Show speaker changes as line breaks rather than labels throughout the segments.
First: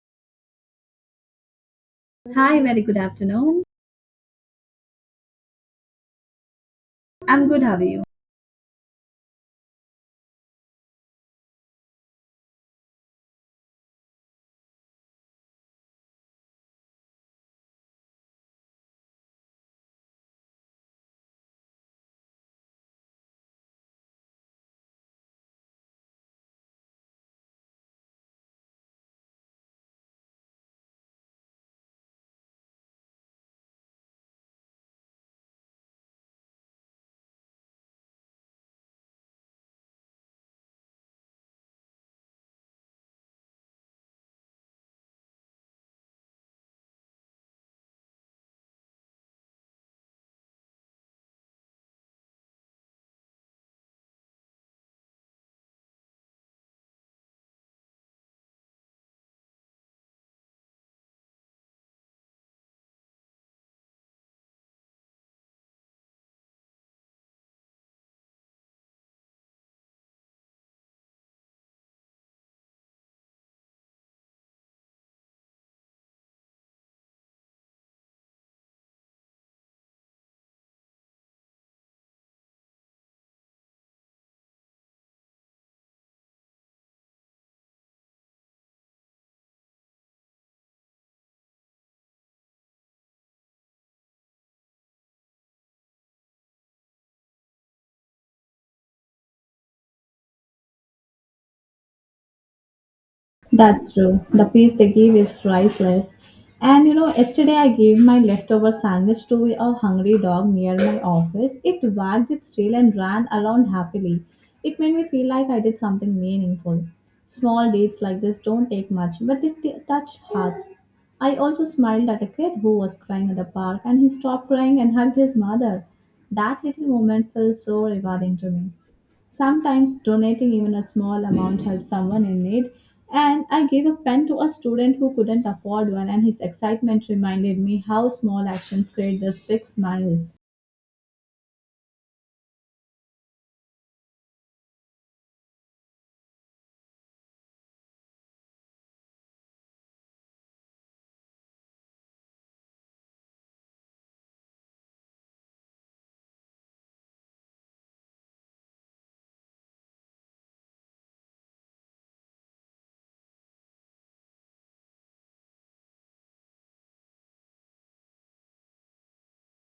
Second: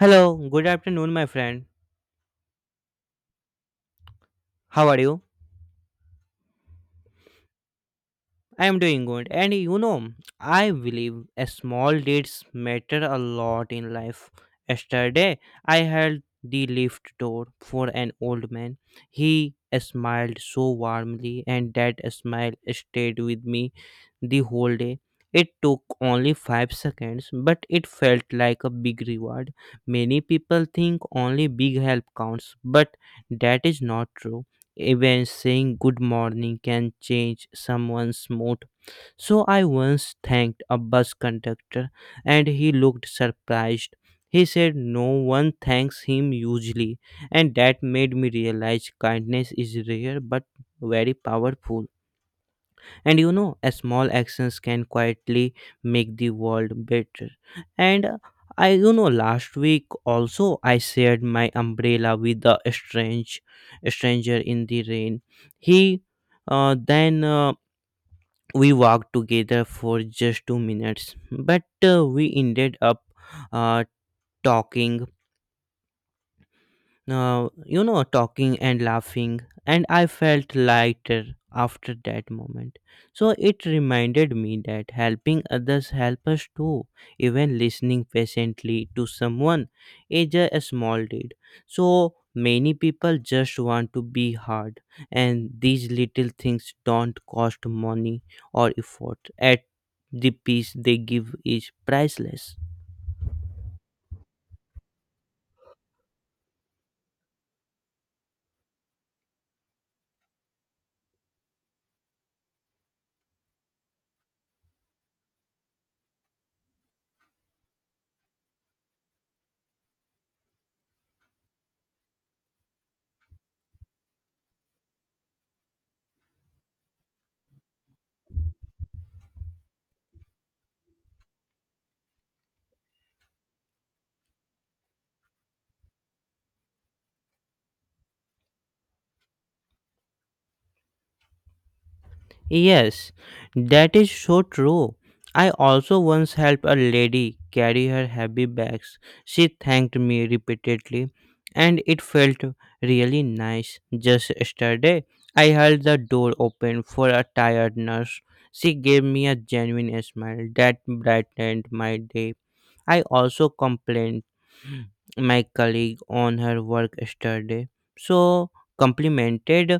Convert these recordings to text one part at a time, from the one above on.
Hello, good afternoon, my friend.
Hi, very good afternoon.
How are you?
I'm good, how are you?
I am doing good. And you know, I believe a small deeds matter a lot in life. Yesterday, I held the lift door for an old man. He smiled so warmly, and that smile stayed with me the whole day. It took only 5 seconds, but it felt like a big reward. Many people think only big help counts, but that is not true. Even saying good morning can change someone's mood. So I once thanked a bus conductor and he looked surprised. He said no one thanks him usually, and that made me realize kindness is rare but very powerful. And you know, a small actions can quietly make the world better. And last week also I shared my umbrella with a stranger in the rain. He, then we walked together for just 2 minutes, but we ended up uh, talking talking and laughing, and I felt lighter after that moment. So it reminded me that helping others help us too. Even listening patiently to someone is a small deed. So many people just want to be hard, and these little things don't cost money or effort. At the peace they give is priceless.
That's true. The piece they give is priceless. And you know, yesterday I gave my leftover sandwich to a hungry dog near my office. It wagged its tail and ran around happily. It made me feel like I did something meaningful. Small deeds like this don't take much, but they touch hearts. I also smiled at a kid who was crying at the park, and he stopped crying and hugged his mother. That little moment felt so rewarding to me. Sometimes donating even a small amount helps someone in need. And I gave a pen to a student who couldn't afford one, and his excitement reminded me how small actions create these big smiles.
Yes, that is so true. I also once helped a lady carry her heavy bags. She thanked me repeatedly, and it felt really nice. Just yesterday, I held the door open for a tired nurse. She gave me a genuine smile that brightened my day. I also complained my colleague on her work yesterday. So complimented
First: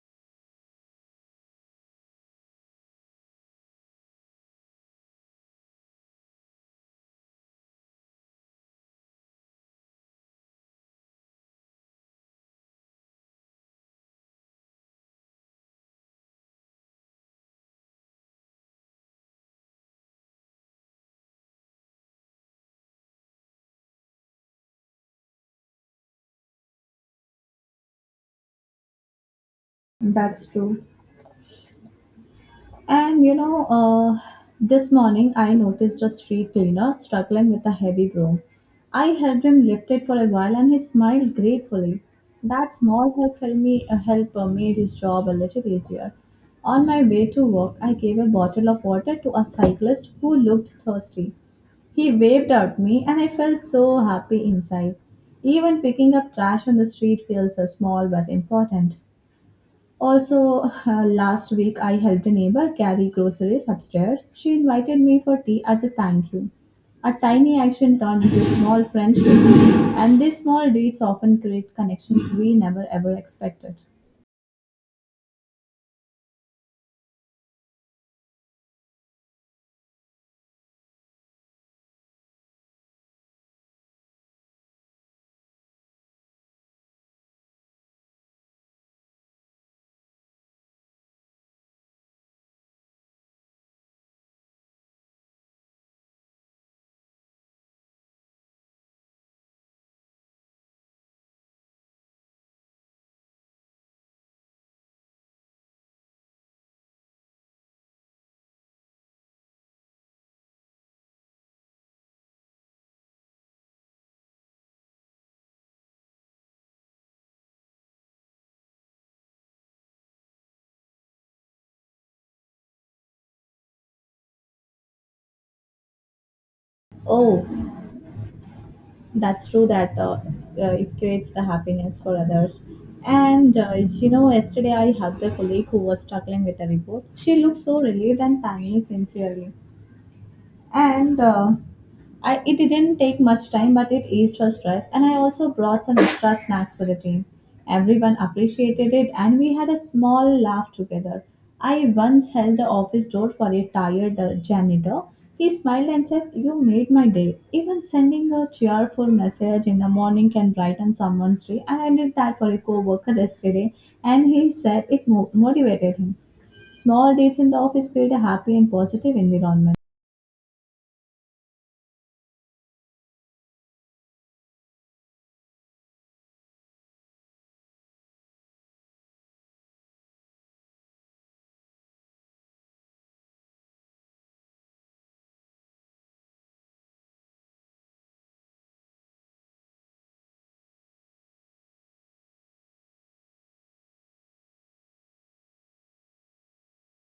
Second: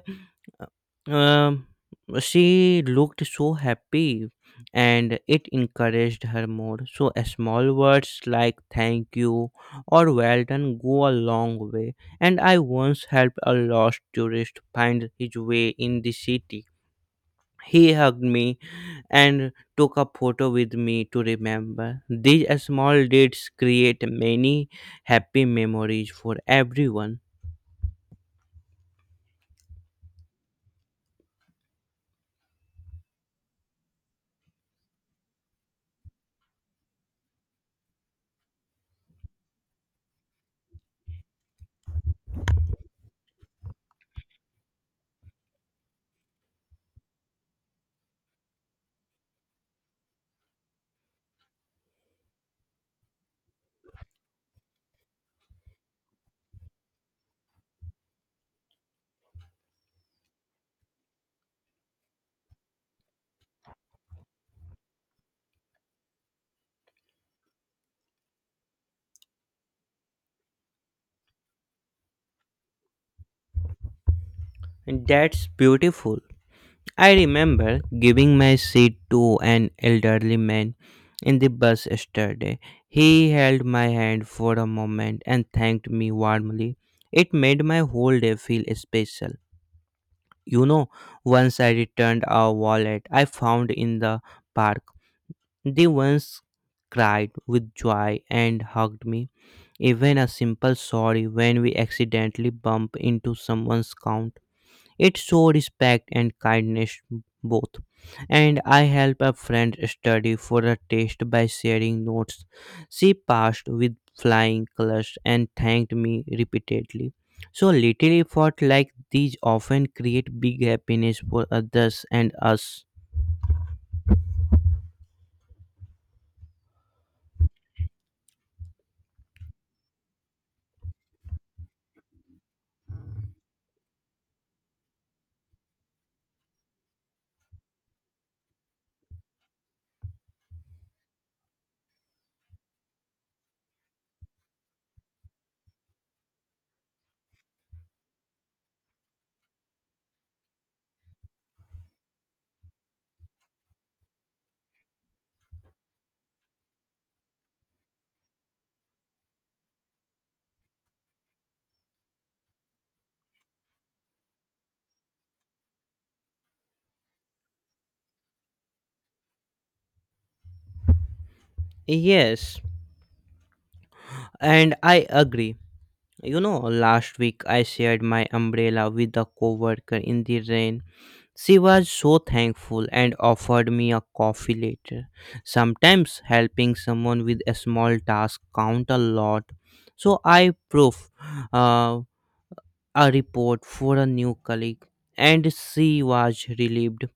um, she looked so happy and it encouraged her more. So, a small words like thank you or well done go a long way. And I once helped a lost tourist find his way in the city. He hugged me and took a photo with me to remember. These small dates create many happy memories for everyone.
That's true. And you know, this morning I noticed a street cleaner struggling with a heavy broom. I helped him lift it for a while, and he smiled gratefully. That small help helped me help made his job a little easier. On my way to work, I gave a bottle of water to a cyclist who looked thirsty. He waved at me, and I felt so happy inside. Even picking up trash on the street feels small but important. Also, last week I helped a neighbor carry groceries upstairs. She invited me for tea as a thank you. A tiny action turned into small friendships, and these small deeds often create connections we never ever expected.
And that's beautiful. I remember giving my seat to an elderly man in the bus yesterday. He held my hand for a moment and thanked me warmly. It made my whole day feel special. You know, once I returned a wallet I found in the park. They once cried with joy and hugged me. Even a simple sorry when we accidentally bump into someone's count. It showed respect and kindness both. And I helped a friend study for a test by sharing notes. She passed with flying colors and thanked me repeatedly. So little effort like these often create big happiness for others and us.
Oh, that's true that it creates the happiness for others. And you know, yesterday I hugged a colleague who was struggling with a report. She looked so relieved and thanked me sincerely. And it didn't take much time, but it eased her stress. And I also brought some extra snacks for the team. Everyone appreciated it, and we had a small laugh together. I once held the office door for a tired janitor. He smiled and said, you made my day. Even sending a cheerful message in the morning can brighten someone's day, and I did that for a coworker yesterday, and he said it motivated him. Small dates in the office create a happy and positive environment.
Yes, and I agree. You know, last week I shared my umbrella with a coworker in the rain. She was so thankful and offered me a coffee later. Sometimes helping someone with a small task count a lot. So I proof uh, a report for a new colleague and she was relieved,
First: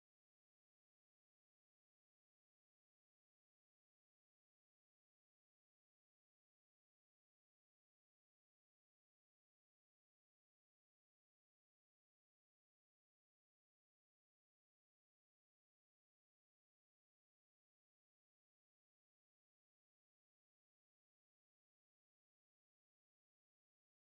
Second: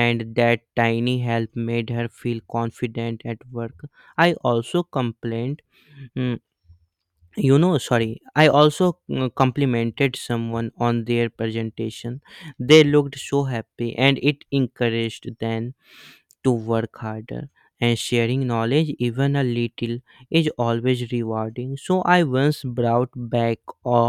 and that tiny help made her feel confident at work. I also complained "Hmm, you know sorry I also mm, complimented someone on their presentation. They looked so happy and it encouraged them to work harder, and sharing knowledge even a little is always rewarding. So I once brought back a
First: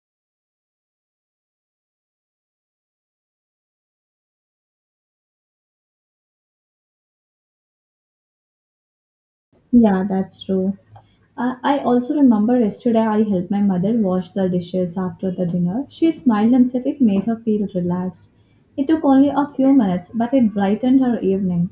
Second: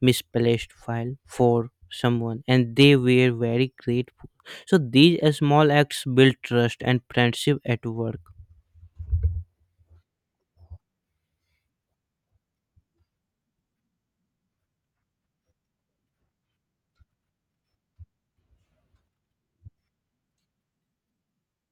misplaced file for someone and they were very grateful. So these small acts build trust and friendship at work.
Yeah, that's true. I also remember yesterday I helped my mother wash the dishes after the dinner. She smiled and said it made her feel relaxed. It took only a few minutes, but it brightened her evening.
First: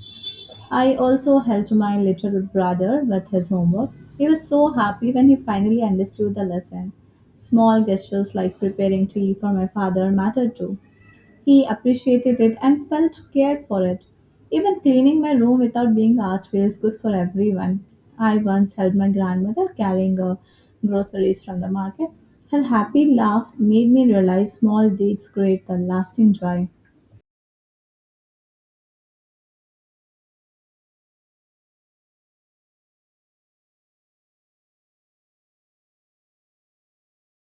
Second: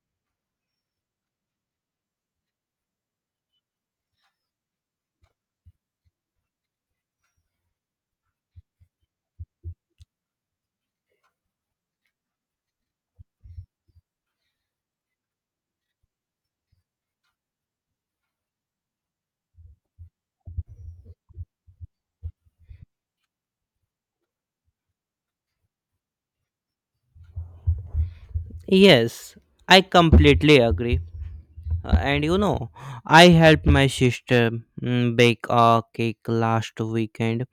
I also helped my little brother with his homework. He was so happy when he finally understood the lesson. Small gestures like preparing tea for my father mattered too. He appreciated it and felt cared for it. Even cleaning my room without being asked feels good for everyone. I once helped my grandmother carrying groceries from the market. Her happy laugh made me realize small deeds create the lasting joy.
Yes, I completely agree. And you know, I helped my sister bake a cake last weekend.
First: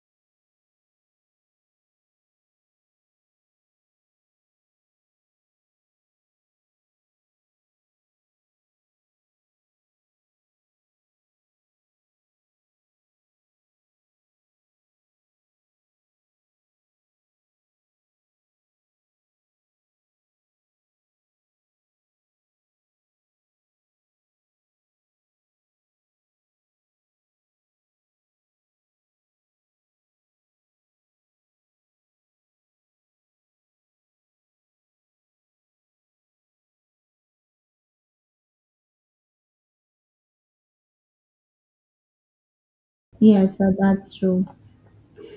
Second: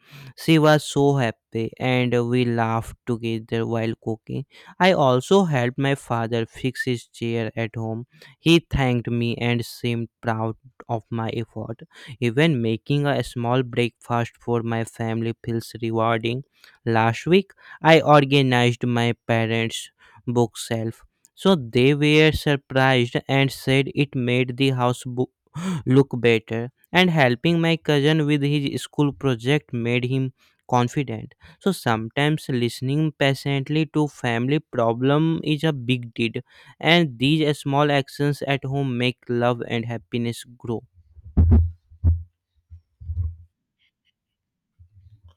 She was so happy and we laughed together while cooking. I also helped my father fix his chair at home. He thanked me and seemed proud of my effort. Even making a small breakfast for my family feels rewarding. Last week, I organized my parents' bookshelf, so they were surprised and said it made the house look better. And helping my cousin with his school project made him confident. So sometimes listening patiently to family problem is a big deed, and these small actions at home make love and happiness grow.
Yes, sir, that's true.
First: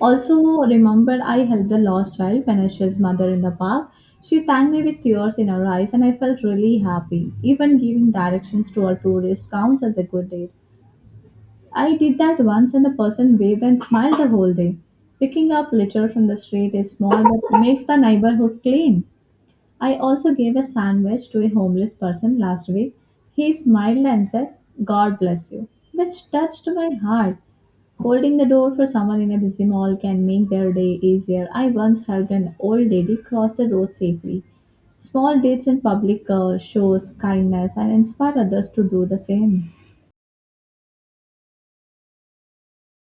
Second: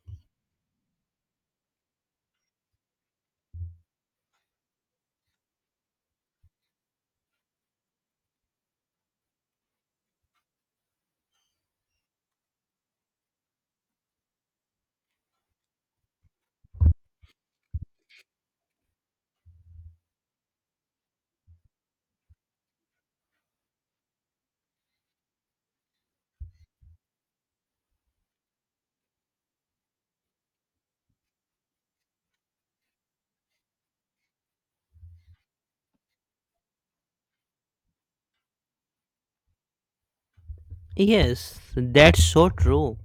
Also, remember I helped a lost child punish his mother in the park. She thanked me with tears in her eyes, and I felt really happy. Even giving directions to a tourist counts as a good deed. I did that once, and the person waved and smiled the whole day. Picking up litter from the street is small but makes the neighborhood clean. I also gave a sandwich to a homeless person last week. He smiled and said, God bless you, which touched my heart. Holding the door for someone in a busy mall can make their day easier. I once helped an old lady cross the road safely. Small deeds in public shows kindness and inspire others to do the same.
Yes, that's so true.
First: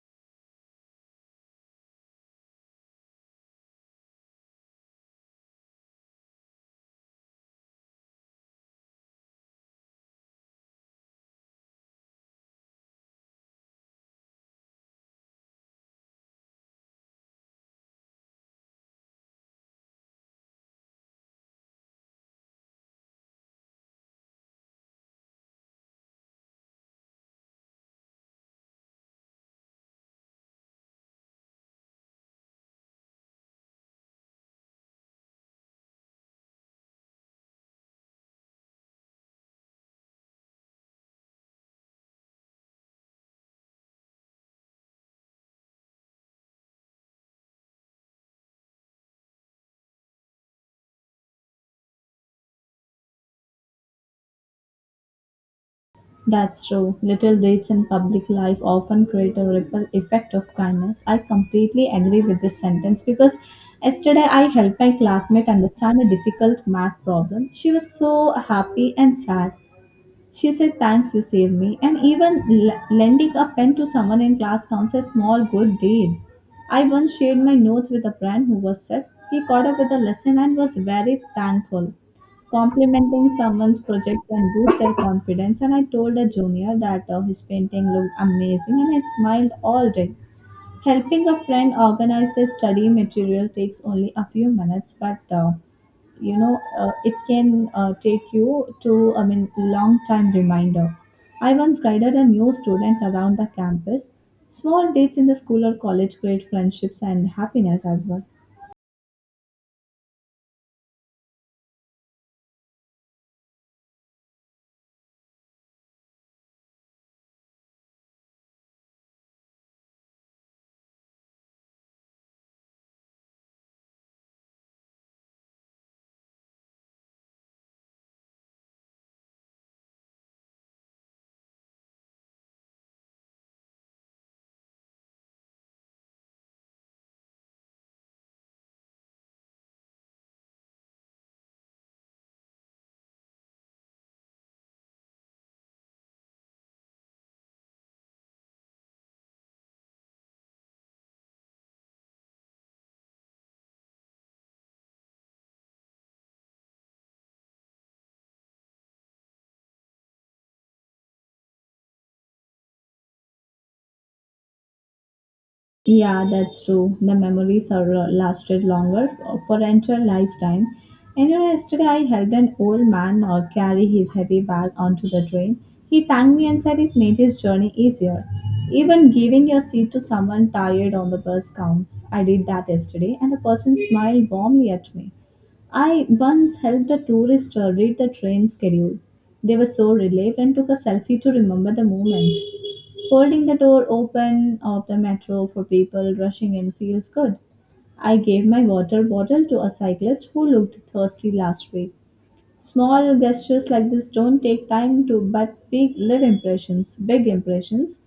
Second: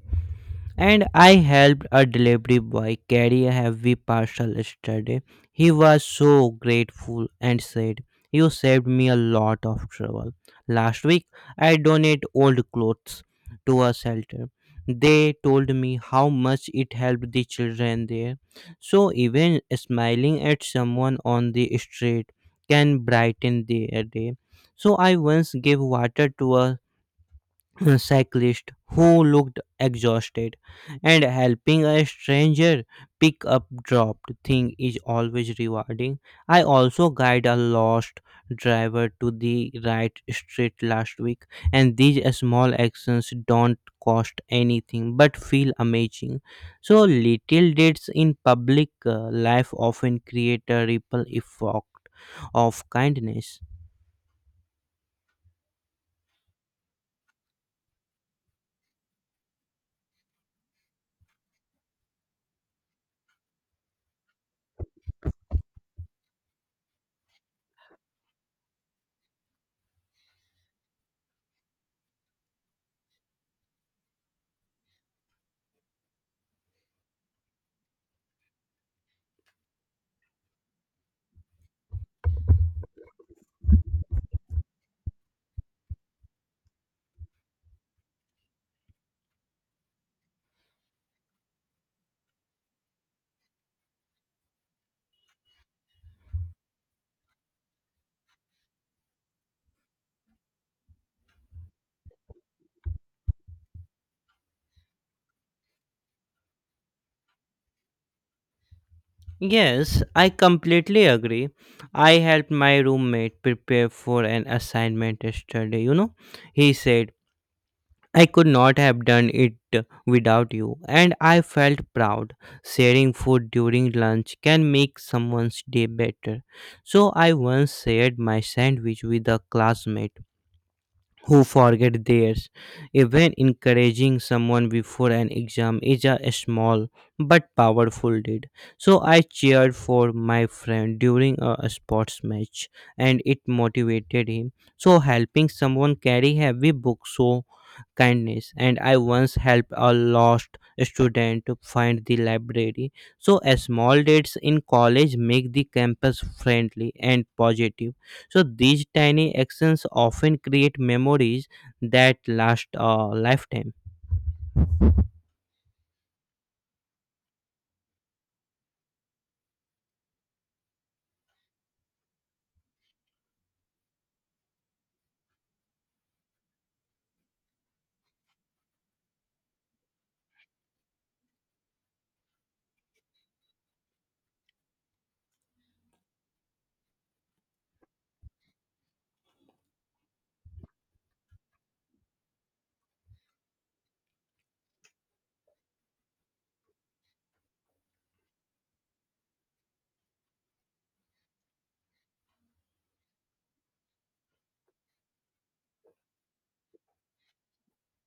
And I helped a delivery boy carry a heavy parcel yesterday. He was so grateful and said, You saved me a lot of trouble. Last week, I donated old clothes to a shelter. They told me how much it helped the children there. So, even smiling at someone on the street can brighten their day. So, I once gave water to a cyclist who looked exhausted, and helping a stranger pick up dropped thing is always rewarding. I also guide a lost driver to the right street last week, and these small actions don't cost anything but feel amazing. So little deeds in public life often create a ripple effect of kindness.
That's true. Little deeds in public life often create a ripple effect of kindness. I completely agree with this sentence because yesterday I helped my classmate understand a difficult math problem. She was so happy and sad. She said, Thanks, you saved me. And even lending a pen to someone in class counts as small good deed. I once shared my notes with a friend who was sick. He caught up with a lesson and was very thankful. Complimenting someone's project can boost their confidence, and I told a junior that his painting looked amazing and I smiled all day. Helping a friend organize their study material takes only a few minutes, but it can take you to, I mean, long time reminder. I once guided a new student around the campus. Small dates in the school or college create friendships and happiness as well.
Yes, I completely agree. I helped my roommate prepare for an assignment yesterday. You know, he said, I could not have done it without you, and I felt proud. Sharing food during lunch can make someone's day better. So, I once shared my sandwich with a classmate who forget theirs. Even encouraging someone before an exam is a small but powerful deed. So I cheered for my friend during a sports match and it motivated him. So helping someone carry heavy books so kindness, and I once helped a lost student to find the library. So a small dates in college make the campus friendly and positive. So these tiny actions often create memories that last a lifetime.
Yeah, that's true. The memories are lasted longer for entire lifetime. And you know, yesterday I helped an old man carry his heavy bag onto the train. He thanked me and said it made his journey easier. Even giving your seat to someone tired on the bus counts. I did that yesterday, and the person smiled warmly at me. I once helped a tourist read the train schedule. They were so relieved and took a selfie to remember the moment. Holding the door open of the metro for people rushing in feels good. I gave my water bottle to a cyclist who looked thirsty last week. Small gestures like this don't take time to, but big live impressions, big impressions.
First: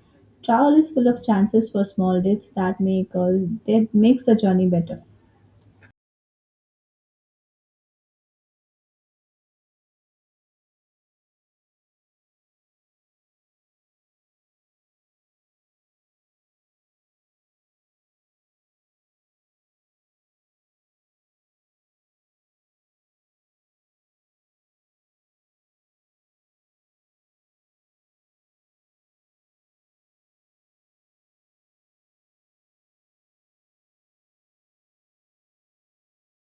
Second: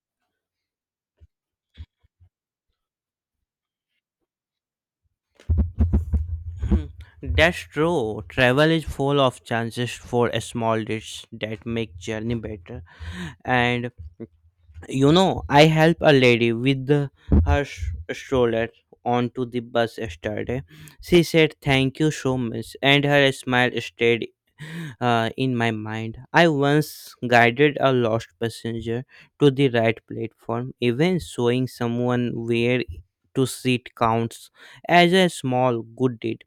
Travel is full of chances for small deeds that make us that makes the journey better.
Hmm. That's true. Travel is full of chances for small deeds that make journey better. And you know, I helped a lady with her stroller onto the bus yesterday. She said, Thank you so much, and her smile stayed in my mind. I once guided a lost passenger to the right platform. Even showing someone where to sit counts as a small good deed.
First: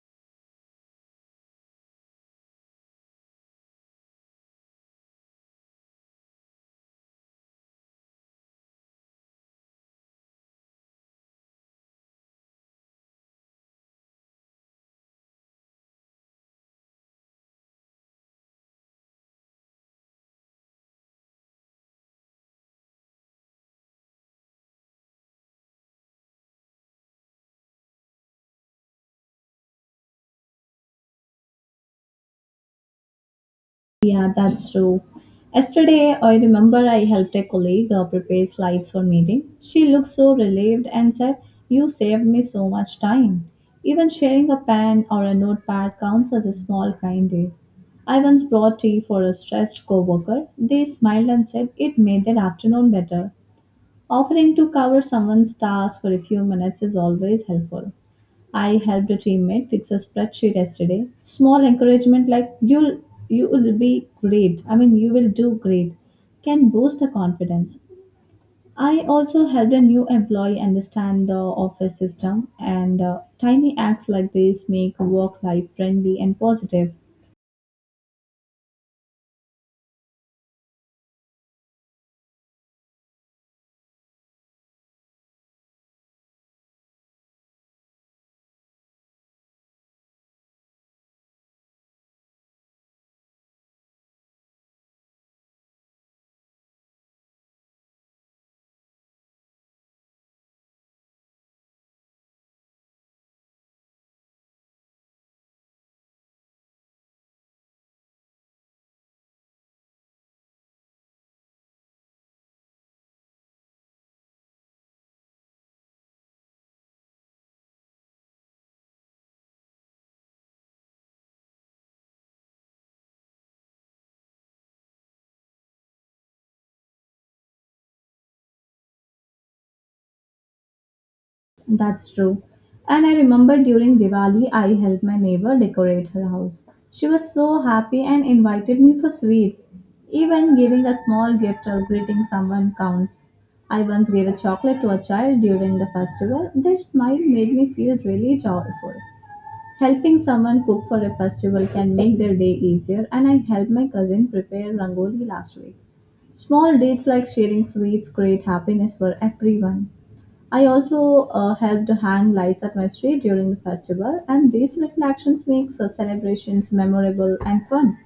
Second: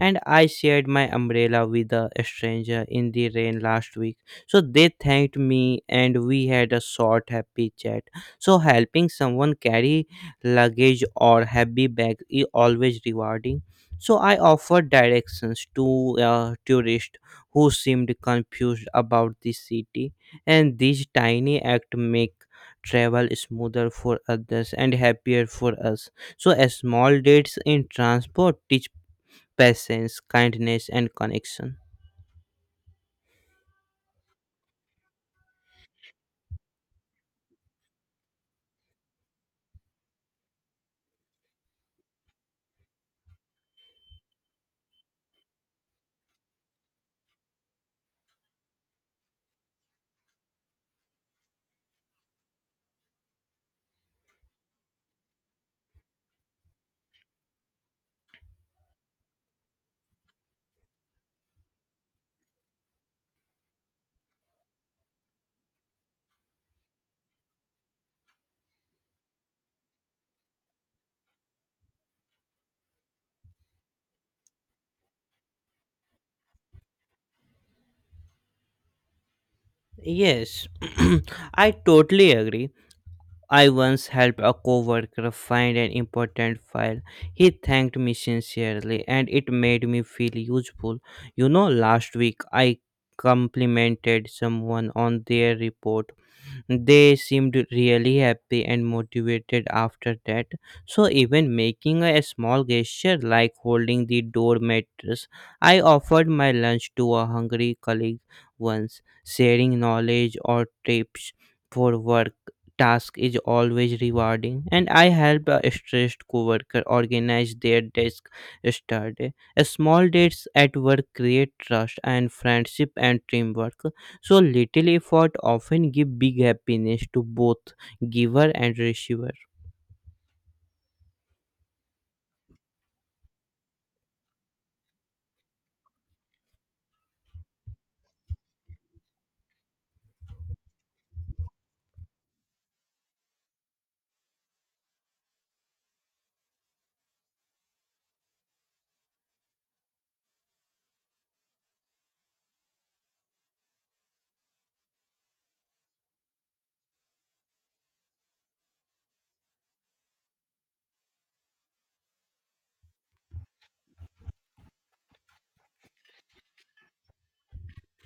And I shared my umbrella with a stranger in the rain last week, so they thanked me and we had a short happy chat. So helping someone carry luggage or heavy bag is always rewarding. So I offered directions to a tourist who seemed confused about the city, and these tiny acts make travel smoother for others and happier for us. So a small dates in transport teach patience, kindness, and connection.
Yeah, that's true. Yesterday, I remember I helped a colleague prepare slides for meeting. She looked so relieved and said, "You saved me so much time." Even sharing a pen or a notepad counts as a small kind deed. I once brought tea for a stressed coworker. They smiled and said it made their afternoon better. Offering to cover someone's task for a few minutes is always helpful. I helped a teammate fix a spreadsheet yesterday. Small encouragement like you will do great can boost the confidence. I also helped a new employee understand the office system, and tiny acts like this make work life friendly and positive.
Yes, I totally agree. I once helped a coworker find an important file. He thanked me sincerely and it made me feel useful. You know, last week I complimented someone on their report. They seemed really happy and motivated after that. So, even making a small gesture like holding the door mattress, I offered my lunch to a hungry colleague once. Sharing knowledge or tips for work task is always rewarding, and I helped a stressed coworker organize their desk yesterday. A small dates at work create trust and friendship and teamwork. So little effort often give big happiness to both giver and receiver.
That's true. And I remember during Diwali, I helped my neighbor decorate her house. She was so happy and invited me for sweets. Even giving a small gift or greeting someone counts. I once gave a chocolate to a child during the festival. Their smile made me feel really joyful. Helping someone cook for a festival can make their day easier, and I helped my cousin prepare rangoli last week. Small deeds like sharing sweets create happiness for everyone. I also helped hang lights at my street during the festival, and these little actions makes celebrations memorable and fun.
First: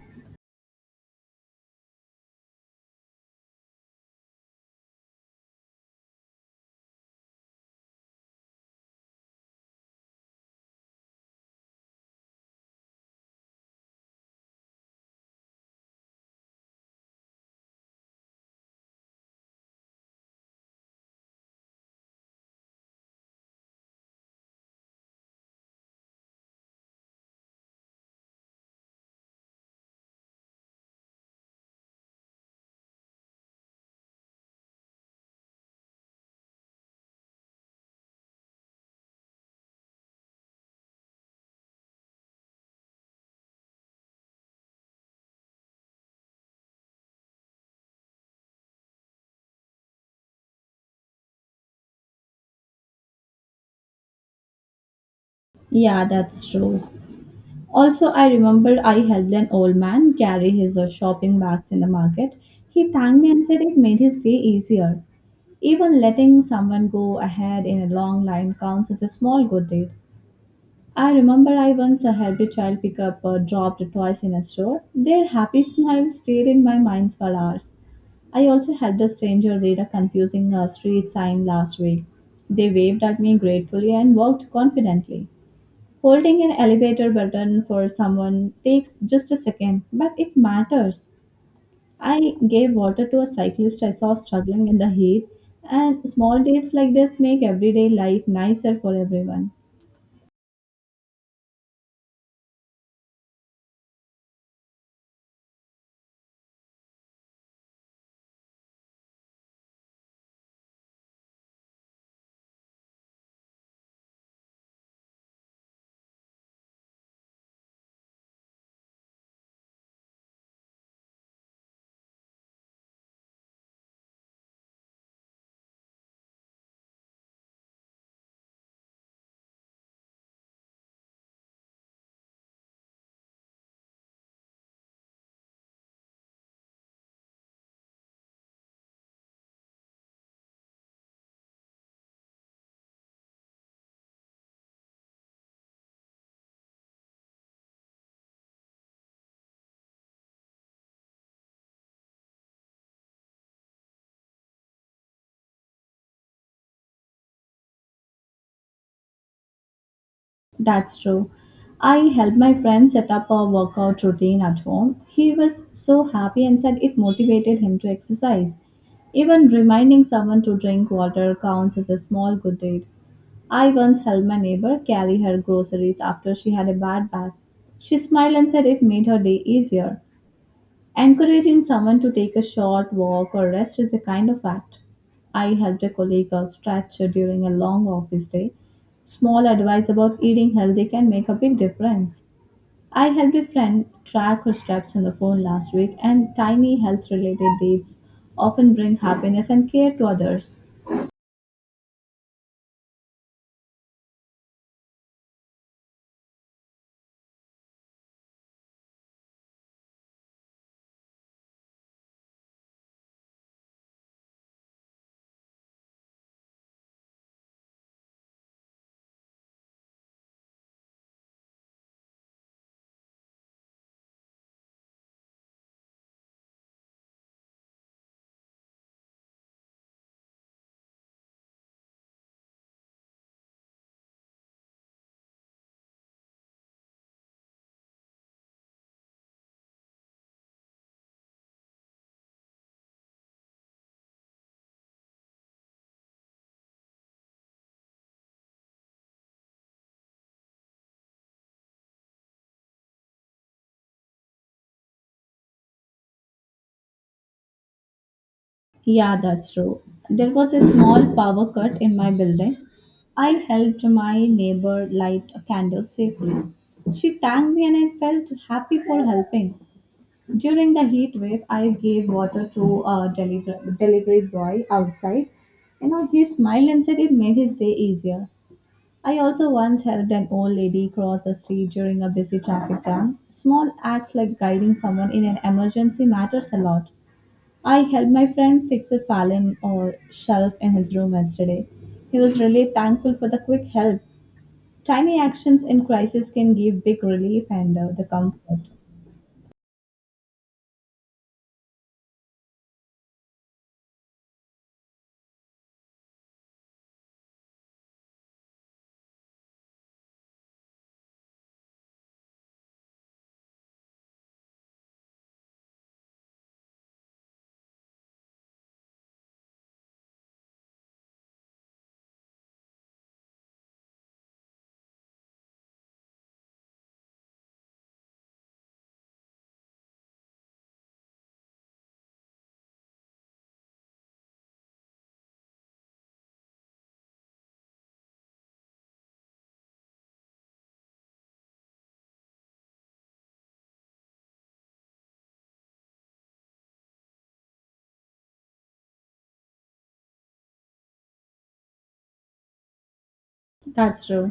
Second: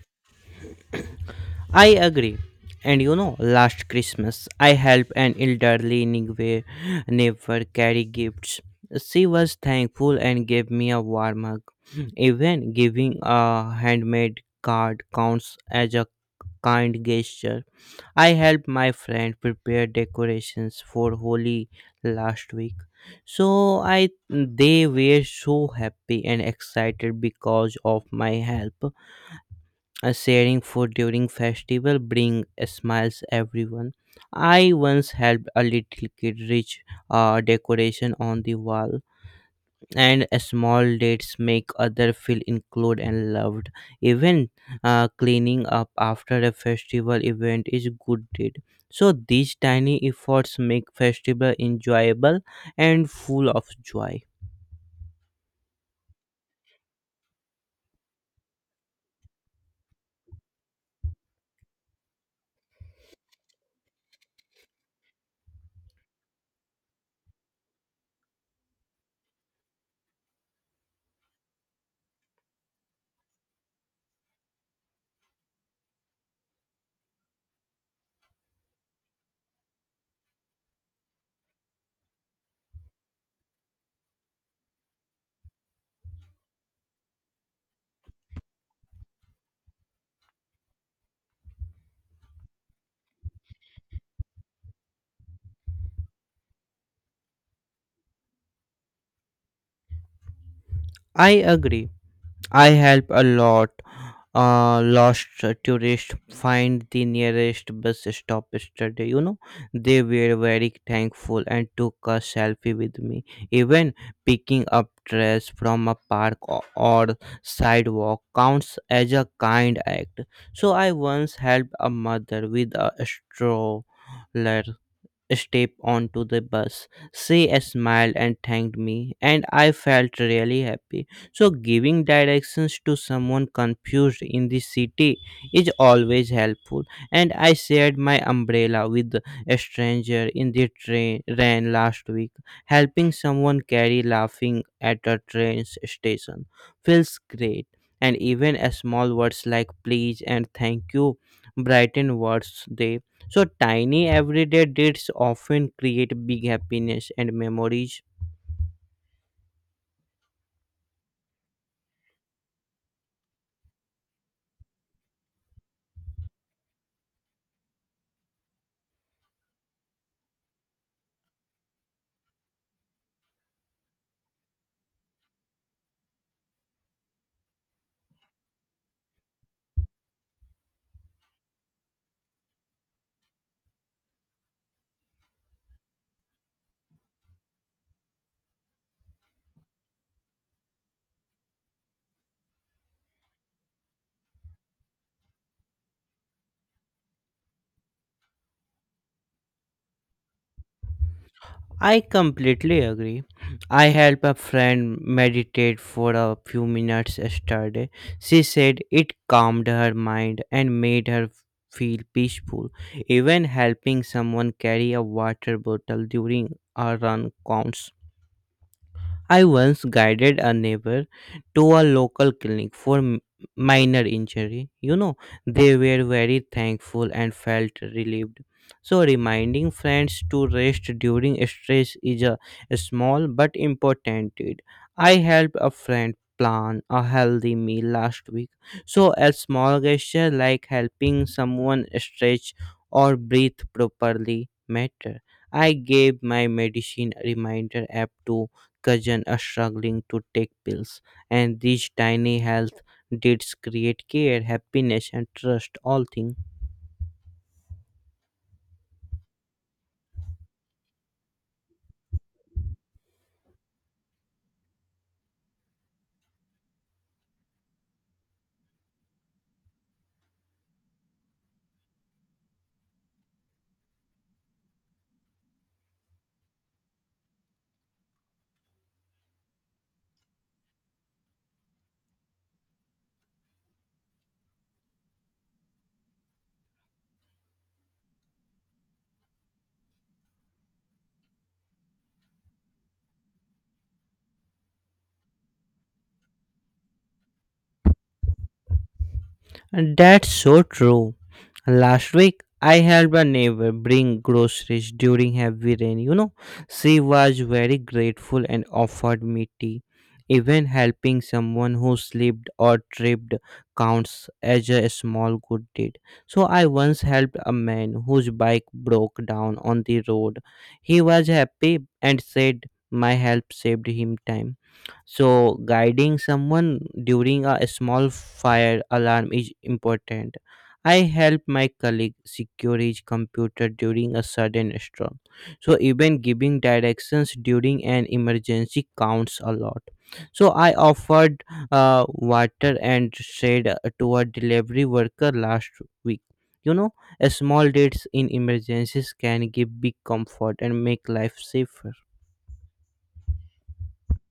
I agree. And you know, last Christmas, I helped an elderly Nigwe neighbor carry gifts. She was thankful and gave me a warm hug. Even giving a handmade card counts as a kind gesture. I helped my friend prepare decorations for Holi last week. So I they were so happy and excited because of my help. Sharing food during festival bring smiles everyone. I once helped a little kid reach a decoration on the wall, and small dates make other feel included and loved. Even cleaning up after a festival event is good deed. So these tiny efforts make festival enjoyable and full of joy.
Yeah, that's true. Also, I remembered I helped an old man carry his shopping bags in the market. He thanked me and said it made his day easier. Even letting someone go ahead in a long line counts as a small good deed. I remember I once helped a child pick up dropped toys in a store. Their happy smile stayed in my mind for hours. I also helped a stranger read a confusing street sign last week. They waved at me gratefully and walked confidently. Holding an elevator button for someone takes just a second, but it matters. I gave water to a cyclist I saw struggling in the heat, and small deeds like this make everyday life nicer for everyone.
I agree. I help a lot. Lost tourists find the nearest bus stop yesterday. You know, they were very thankful and took a selfie with me. Even picking up trash from a park or sidewalk counts as a kind act. So I once helped a mother with a stroller step onto the bus. She smiled and thanked me, and I felt really happy. So, giving directions to someone confused in the city is always helpful. And I shared my umbrella with a stranger in the train rain last week. Helping someone carry laughing at a train station feels great. And even a small words like please and thank you brighten words day. So, tiny everyday deeds often create big happiness and memories.
That's true. I helped my friend set up a workout routine at home. He was so happy and said it motivated him to exercise. Even reminding someone to drink water counts as a small good deed. I once helped my neighbor carry her groceries after she had a bad back. She smiled and said it made her day easier. Encouraging someone to take a short walk or rest is a kind of act. I helped a colleague out stretch during a long office day. Small advice about eating healthy can make a big difference. I helped a friend track her steps on the phone last week, and tiny health related deeds often bring happiness and care to others.
I completely agree. I helped a friend meditate for a few minutes yesterday. She said it calmed her mind and made her feel peaceful. Even helping someone carry a water bottle during a run counts. I once guided a neighbor to a local clinic for minor injury. You know, they were very thankful and felt relieved. So, reminding friends to rest during stress is a small but important deed. I helped a friend plan a healthy meal last week. So, a small gesture like helping someone stretch or breathe properly matter. I gave my medicine reminder app to cousin are struggling to take pills, and these tiny health deeds create care, happiness, and trust. All things,
Yeah, that's true. There was a small power cut in my building. I helped my neighbor light a candle safely. She thanked me and I felt happy for helping. During the heat wave, I gave water to a delivery boy outside. You know, he smiled and said it made his day easier. I also once helped an old lady cross the street during a busy traffic jam. Small acts like guiding someone in an emergency matters a lot. I helped my friend fix a fallen or shelf in his room yesterday. He was really thankful for the quick help. Tiny actions in crisis can give big relief and the comfort.
and that's so true. Last week, I helped a neighbor bring groceries during heavy rain. She was very grateful and offered me tea. Even helping someone who slipped or tripped counts as a small good deed. So, I once helped a man whose bike broke down on the road. He was happy and said, "My help saved him time." So, guiding someone during a small fire alarm is important. I helped my colleague secure his computer during a sudden storm. So even giving directions during an emergency counts a lot. So I offered water and shade to a delivery worker last week. You know, a small deeds in emergencies can give big comfort and make life safer.
That's true.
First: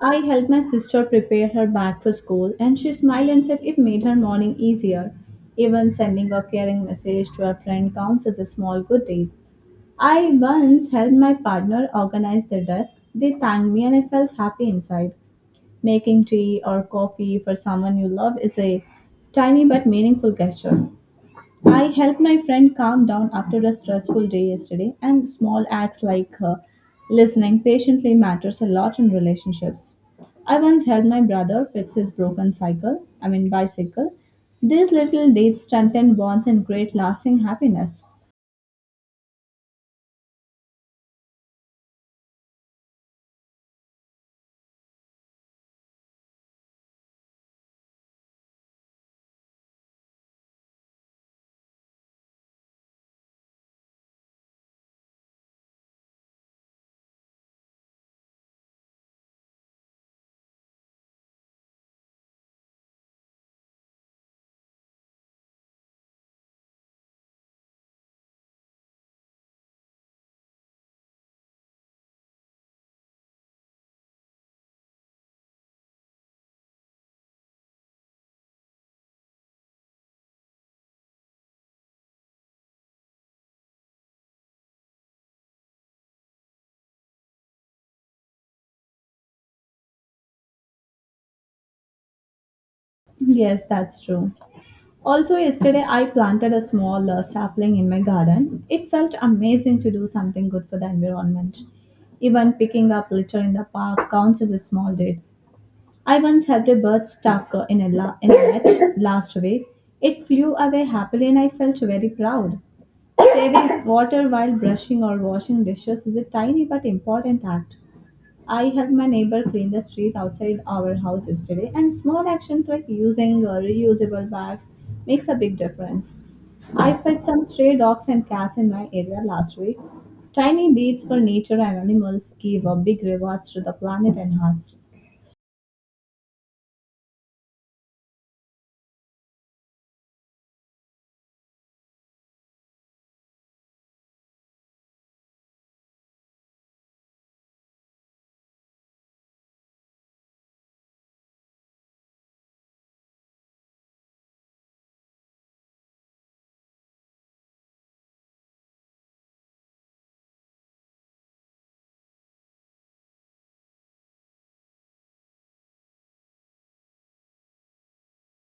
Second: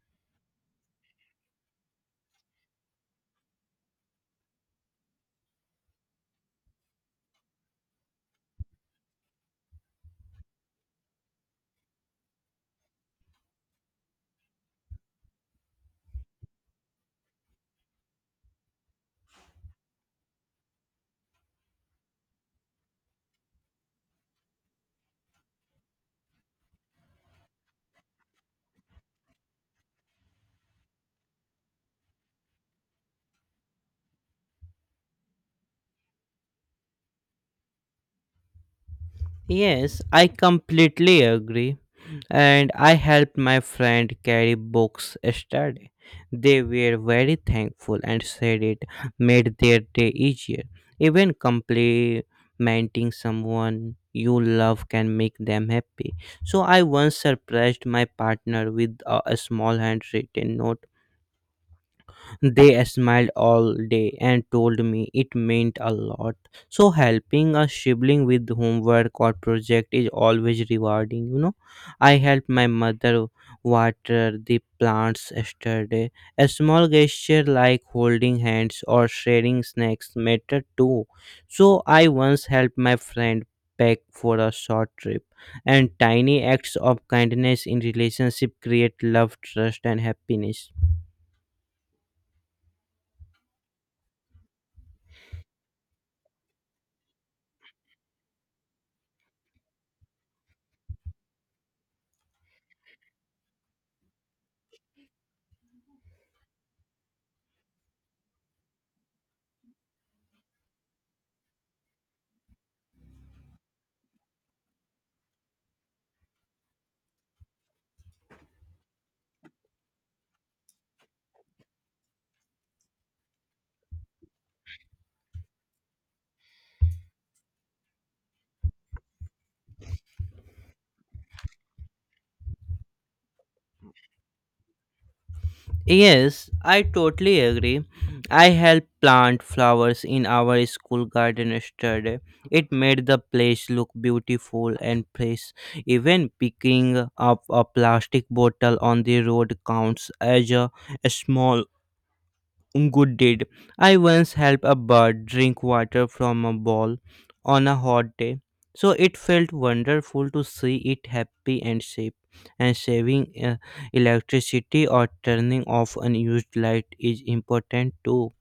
I helped my sister prepare her bag for school, and she smiled and said it made her morning easier. Even sending a caring message to a friend counts as a small good deed. I once helped my partner organize their desk. They thanked me, and I felt happy inside. Making tea or coffee for someone you love is a tiny but meaningful gesture. I helped my friend calm down after a stressful day yesterday, and small acts like listening patiently matters a lot in relationships. I once helped my brother fix his broken cycle, I mean bicycle. These little deeds strengthen bonds and create lasting happiness.
Yes, I completely agree. And I helped my friend carry books yesterday. They were very thankful and said it made their day easier. Even complimenting someone you love can make them happy. So I once surprised my partner with a small handwritten note. They smiled all day and told me it meant a lot. So helping a sibling with homework or project is always rewarding. I helped my mother water the plants yesterday. A small gesture like holding hands or sharing snacks matter too. So I once helped my friend pack for a short trip, and tiny acts of kindness in relationship create love, trust and happiness.
Yes, that's true. Also, yesterday I planted a small sapling in my garden. It felt amazing to do something good for the environment. Even picking up litter in the park counts as a small deed. I once helped a bird stuck in in a net last week. It flew away happily and I felt very proud. Saving water while brushing or washing dishes is a tiny but important act. I helped my neighbor clean the street outside our house yesterday, and small actions like using reusable bags makes a big difference. I fed some stray dogs and cats in my area last week. Tiny deeds for nature and animals give big rewards to the planet and hearts.
Yes, I totally agree. I helped plant flowers in our school garden yesterday. It made the place look beautiful and fresh. Even picking up a plastic bottle on the road counts as a small Good did. I once helped a bird drink water from a bowl on a hot day. So it felt wonderful to see it happy and safe. And saving electricity or turning off unused light is important too.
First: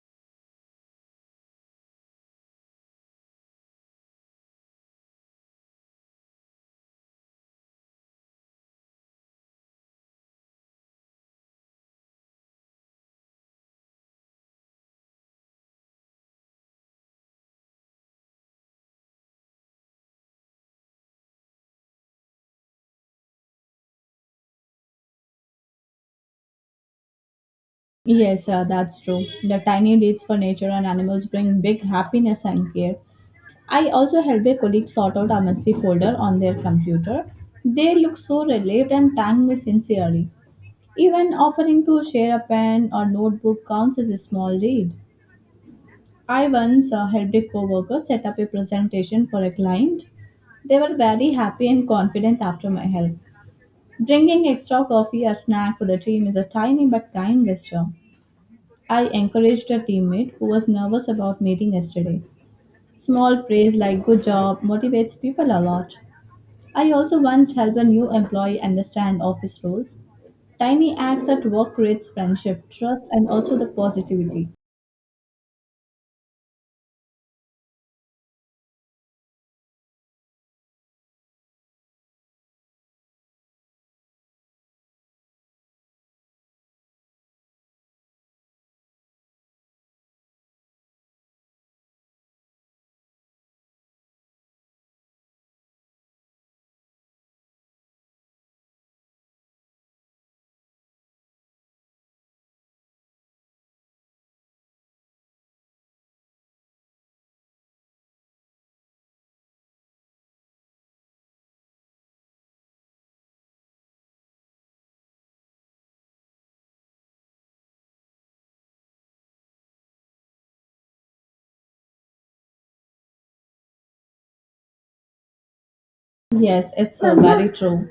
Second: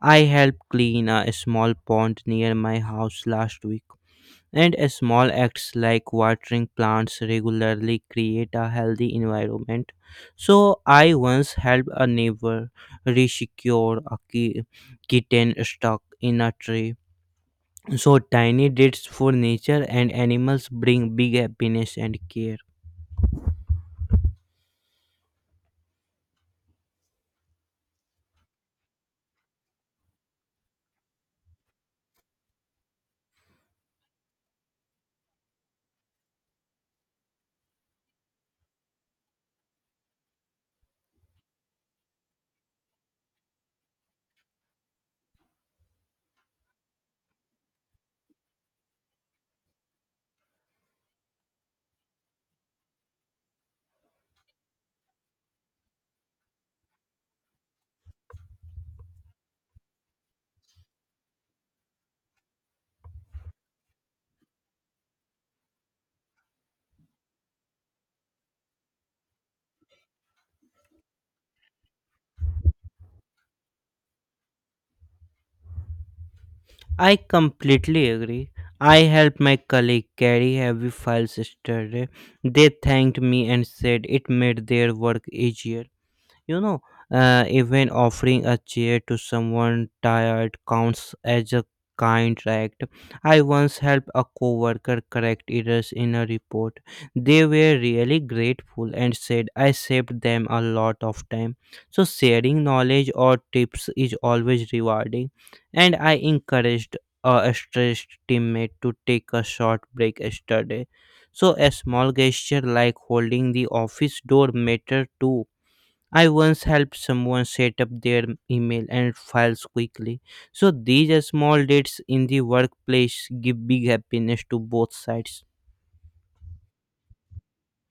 I helped clean a small pond near my house last week. And small acts like watering plants regularly create a healthy environment. So, I once helped a neighbor resecure a kitten stuck in a tree. So, tiny deeds for nature and animals bring big happiness and care.
Yes, that's true. The tiny deeds for nature and animals bring big happiness and care. I also helped a colleague sort out a messy folder on their computer. They looked so relieved and thanked me sincerely. Even offering to share a pen or notebook counts as a small deed. I once helped a coworker set up a presentation for a client. They were very happy and confident after my help. Bringing extra coffee or snack for the team is a tiny but kind gesture. I encouraged a teammate who was nervous about meeting yesterday. Small praise like good job motivates people a lot. I also once helped a new employee understand office rules. Tiny acts at work creates friendship, trust, and also the positivity.
I completely agree. I helped my colleague carry heavy files yesterday. They thanked me and said it made their work easier. You know, Even offering a chair to someone tired counts as a kind act. I once helped a coworker correct errors in a report. They were really grateful and said I saved them a lot of time. So sharing knowledge or tips is always rewarding, and I encouraged a stressed teammate to take a short break yesterday. So a small gesture like holding the office door matter too. I once helped someone set up their email and files quickly. So these small dates in the workplace give big happiness to both sides.
Yes, it's very true.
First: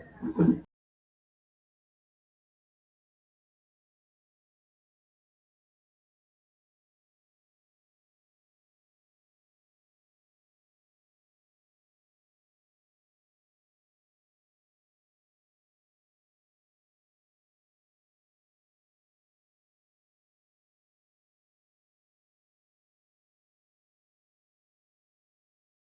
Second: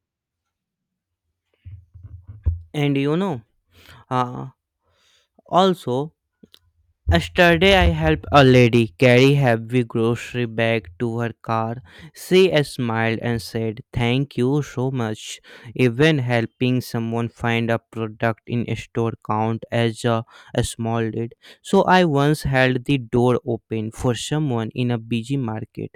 And uh, also, yesterday, I helped a lady carry heavy grocery bag to her car. She smiled and said, "Thank you so much." Even helping someone find a product in a store count as a small deed. So I once held the door open for someone in a busy market,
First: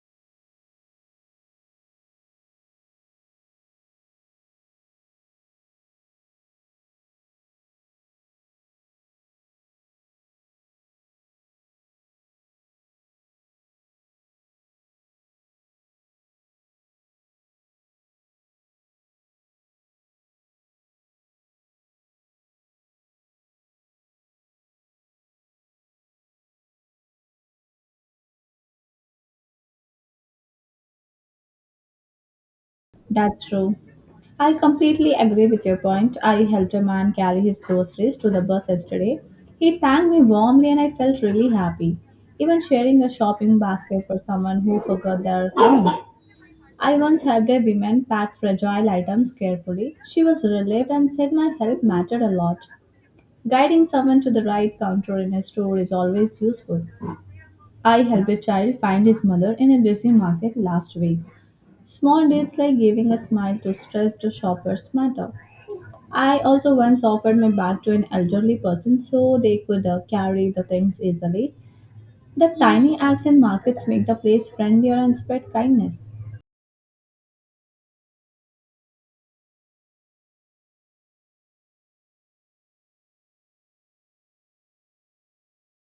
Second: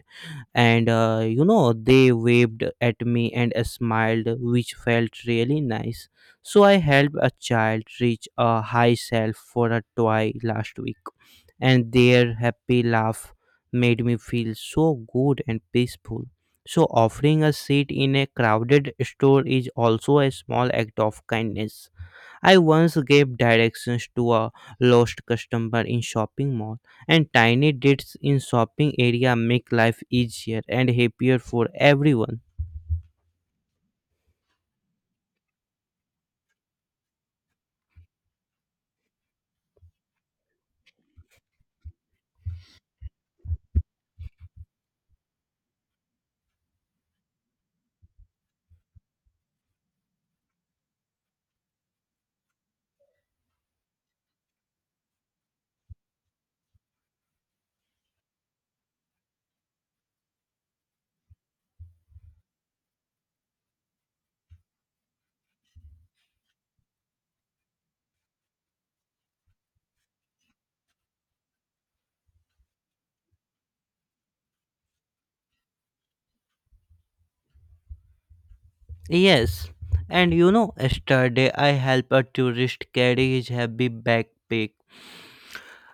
and they waved at me and smiled, which felt really nice. So I helped a child reach a high shelf for a toy last week, and their happy laugh made me feel so good and peaceful. So offering a seat in a crowded store is also a small act of kindness. I once gave directions to a lost customer in shopping mall, and tiny deeds in shopping area make life easier and happier for everyone.
That's true. I completely agree with your point. I helped a man carry his groceries to the bus yesterday. He thanked me warmly and I felt really happy. Even sharing a shopping basket for someone who forgot their things. I once helped a woman pack fragile items carefully. She was relieved and said my help mattered a lot. Guiding someone to the right counter in a store is always useful. I helped a child find his mother in a busy market last week. Small deeds like giving a smile to stressed shoppers matter. I also once offered my bag to an elderly person so they could carry the things easily. The tiny acts in markets make the place friendlier and spread kindness.
Yes, and yesterday I helped a tourist carry his heavy backpack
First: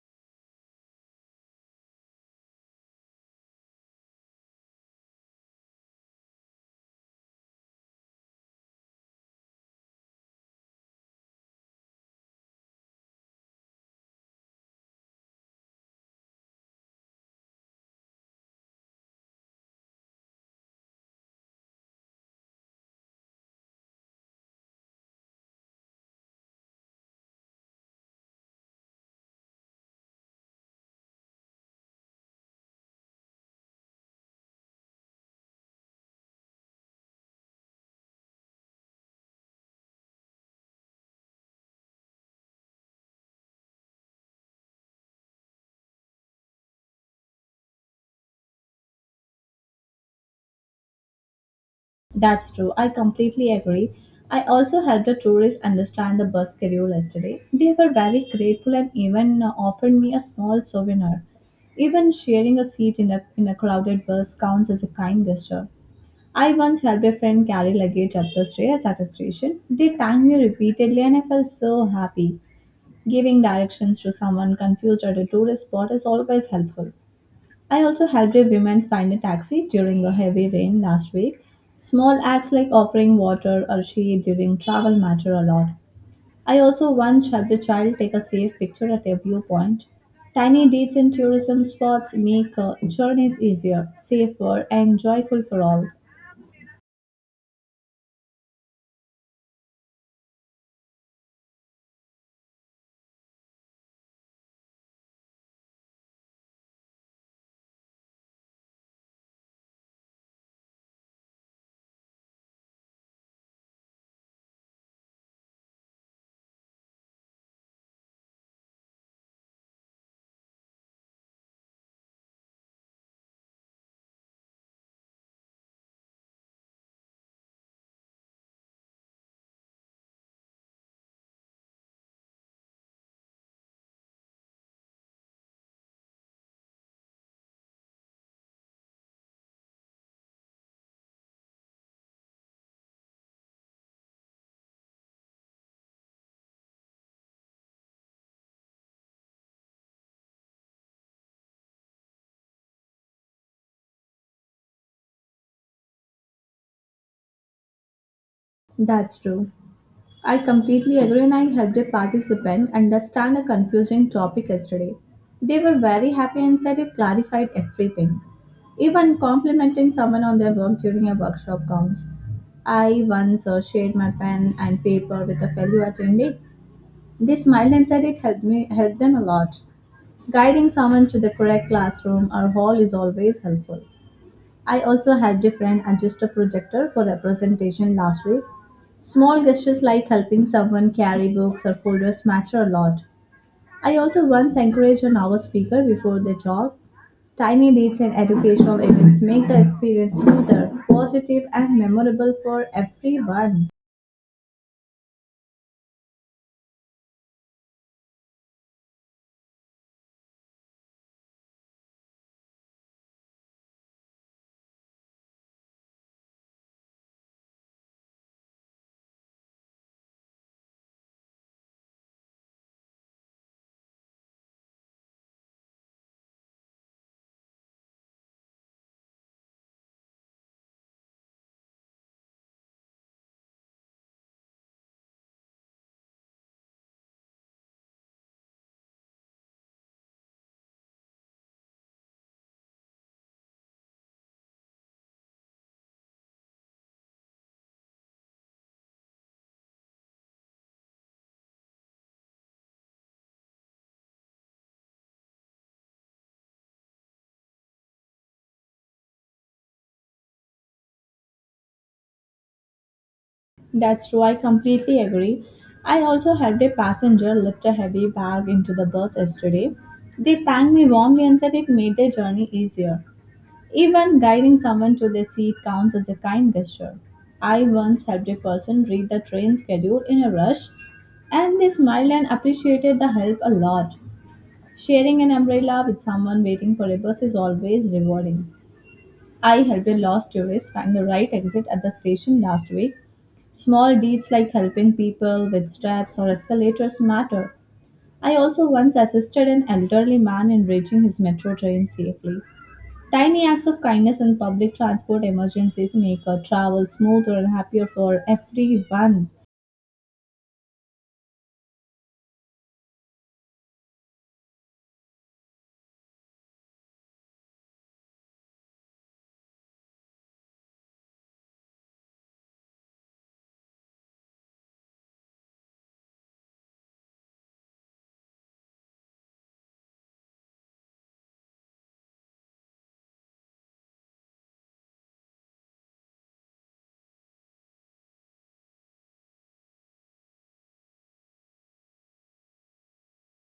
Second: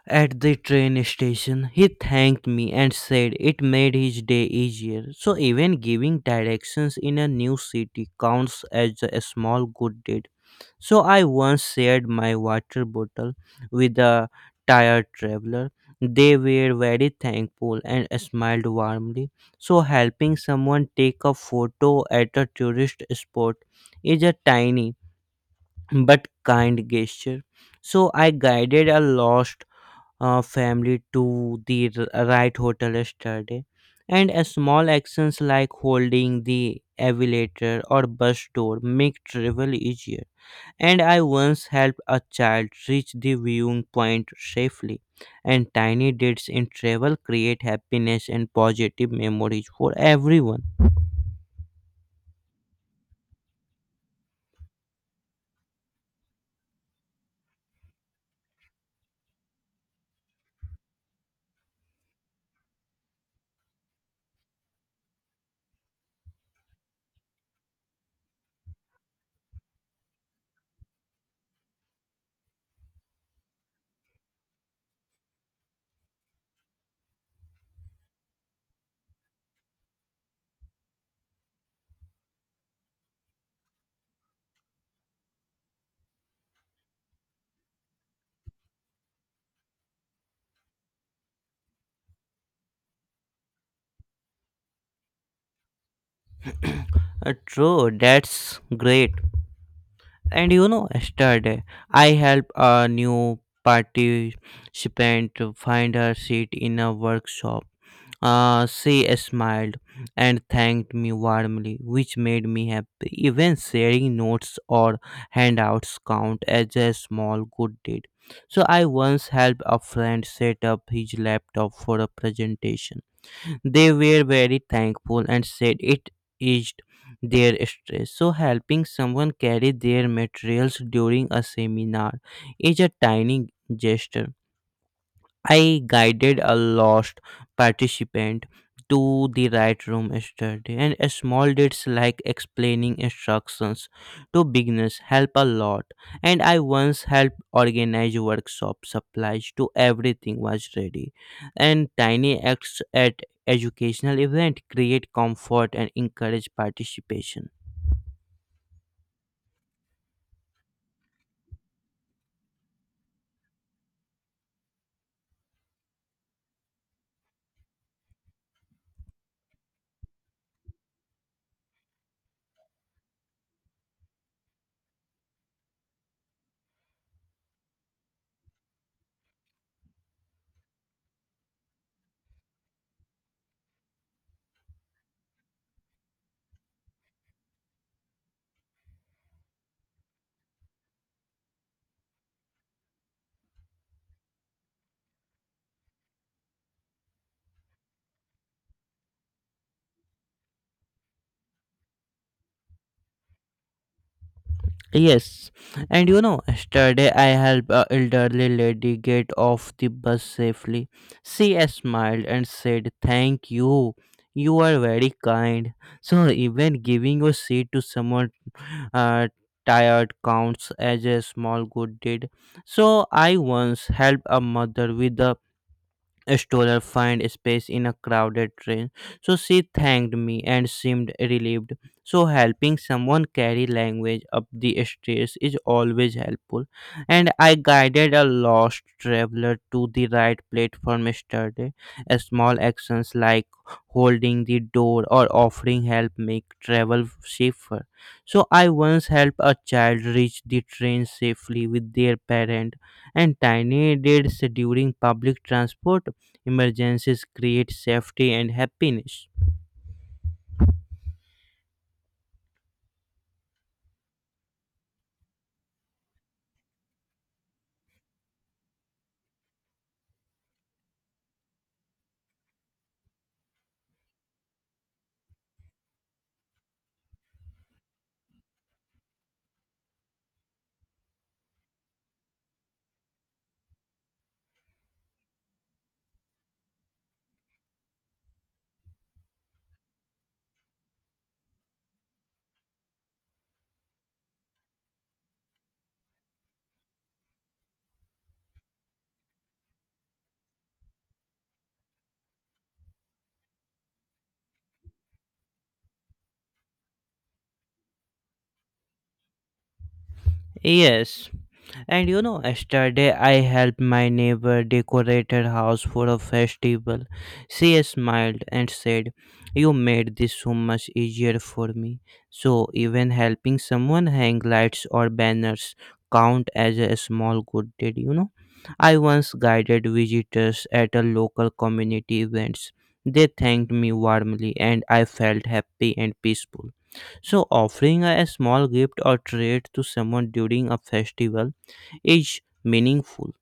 at the train station. He thanked me and said it made his day easier. So, even giving directions in a new city counts as a small good deed. So I once shared my water bottle with a tired traveler. They were very thankful and smiled warmly. So helping someone take a photo at a tourist spot is a tiny but kind gesture. So I guided a lost family to the right hotel yesterday. And a small actions like holding the elevator or bus door make travel easier. And I once helped a child reach the viewing point safely. And tiny deeds in travel create happiness and positive memories for everyone.
That's true. I completely agree. I also helped a tourist understand the bus schedule yesterday. They were very grateful and even offered me a small souvenir. Even sharing a seat in in a crowded bus counts as a kind gesture. I once helped a friend carry luggage up the stairs at a station. They thanked me repeatedly and I felt so happy. Giving directions to someone confused at a tourist spot is always helpful. I also helped a woman find a taxi during a heavy rain last week. Small acts like offering water or shade during travel matter a lot. I also once helped a child take a safe picture at a viewpoint. Tiny deeds in tourism spots make journeys easier, safer, and joyful for all.
True, that's great. And yesterday I helped a new participant to find her seat in a workshop. She smiled and thanked me warmly, which made me happy. Even sharing notes or handouts count as a small good deed. So I once helped a friend set up his laptop for a presentation. They were very thankful and said it eased their stress. So helping someone carry their materials during a seminar is a tiny gesture. I guided a lost participant to the right room yesterday, and a small deeds like explaining instructions to beginners help a lot. And I once helped organize workshop supplies to everything was ready. And tiny acts at educational event create comfort and encourage participation.
That's true. I completely agree, and I helped a participant understand a confusing topic yesterday. They were very happy and said it clarified everything. Even complimenting someone on their work during a workshop counts. I once shared my pen and paper with a fellow attendee. They smiled and said it helped them a lot. Guiding someone to the correct classroom or hall is always helpful. I also helped a friend adjust a projector for a presentation last week. Small gestures like helping someone carry books or folders matter a lot. I also once encouraged an hour speaker before the job. Tiny deeds in educational events make the experience smoother, positive, and memorable for everyone.
Yes, and yesterday I helped a elderly lady get off the bus safely. She smiled and said, "Thank you. You are very kind." So, even giving a seat to someone uh, tired counts as a small good deed. So, I once helped a mother with a stroller find space in a crowded train, so she thanked me and seemed relieved. So, helping someone carry language up the stairs is always helpful. And I guided a lost traveler to the right platform yesterday. A small actions like holding the door or offering help make travel safer. So, I once helped a child reach the train safely with their parent, and tiny deeds during public transport emergencies create safety and happiness.
That's true, I completely agree. I also helped a passenger lift a heavy bag into the bus yesterday. They thanked me warmly and said it made their journey easier. Even guiding someone to their seat counts as a kind gesture. I once helped a person read the train schedule in a rush, and they smiled and appreciated the help a lot. Sharing an umbrella with someone waiting for a bus is always rewarding. I helped a lost tourist find the right exit at the station last week. Small deeds like helping people with steps or escalators matter. I also once assisted an elderly man in reaching his metro train safely. Tiny acts of kindness in public transport emergencies make travel smoother and happier for everyone.
Yes, and yesterday I helped my neighbor decorate her house for a festival. She smiled and said, "You made this so much easier for me." So, even helping someone hang lights or banners count as a small good deed. I once guided visitors at a local community events. They thanked me warmly and I felt happy and peaceful. So, offering a small gift or treat to someone during a festival is meaningful.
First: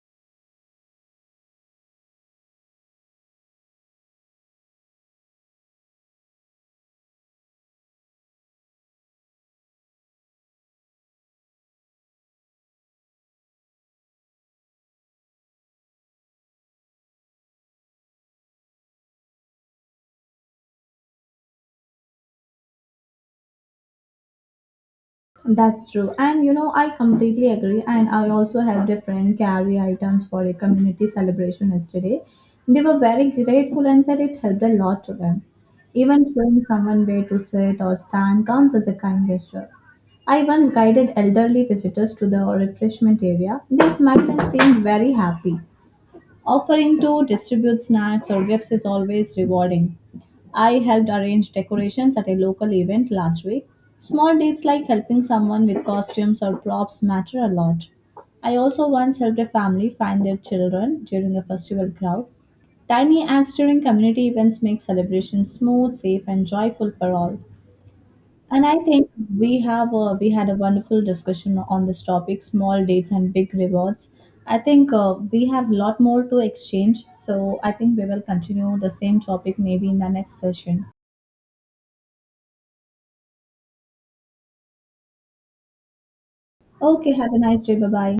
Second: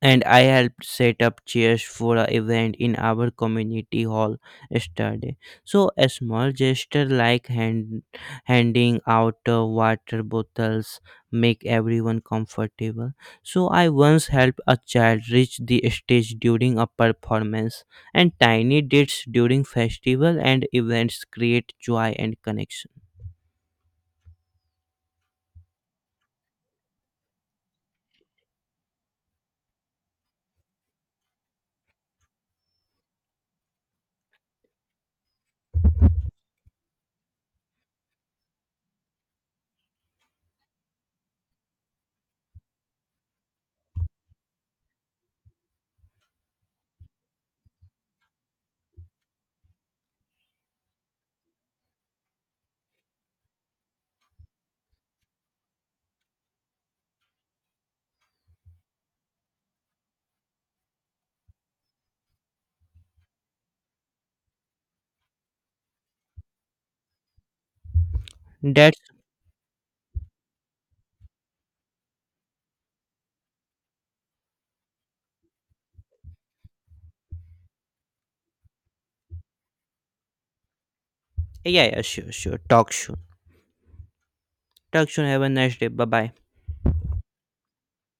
And I helped set up chairs for an event in our community hall yesterday. So a small gesture like handing out water bottles make everyone comfortable. So I once helped a child reach the stage during a performance, and tiny deeds during festival and events create joy and connection.
That's true. And you know, I completely agree. And I also helped a friend carry items for a community celebration yesterday. They were very grateful and said it helped a lot to them. Even showing someone where to sit or stand counts as a kind gesture. I once guided elderly visitors to the refreshment area. They smiled and seemed very happy. Offering to distribute snacks or gifts is always rewarding. I helped arrange decorations at a local event last week. Small deeds like helping someone with costumes or props matter a lot. I also once helped a family find their children during a festival crowd. Tiny acts during community events make celebrations smooth, safe, and joyful for all. And I
That's
think we had a wonderful discussion on this topic, small dates and big rewards. I think we have a lot more to exchange, so I think we will continue the same topic maybe in the next session.
yeah, yeah, sure, sure. Talk soon. Talk soon. Have a nice day. Bye bye.
Okay, have a nice day. Bye bye.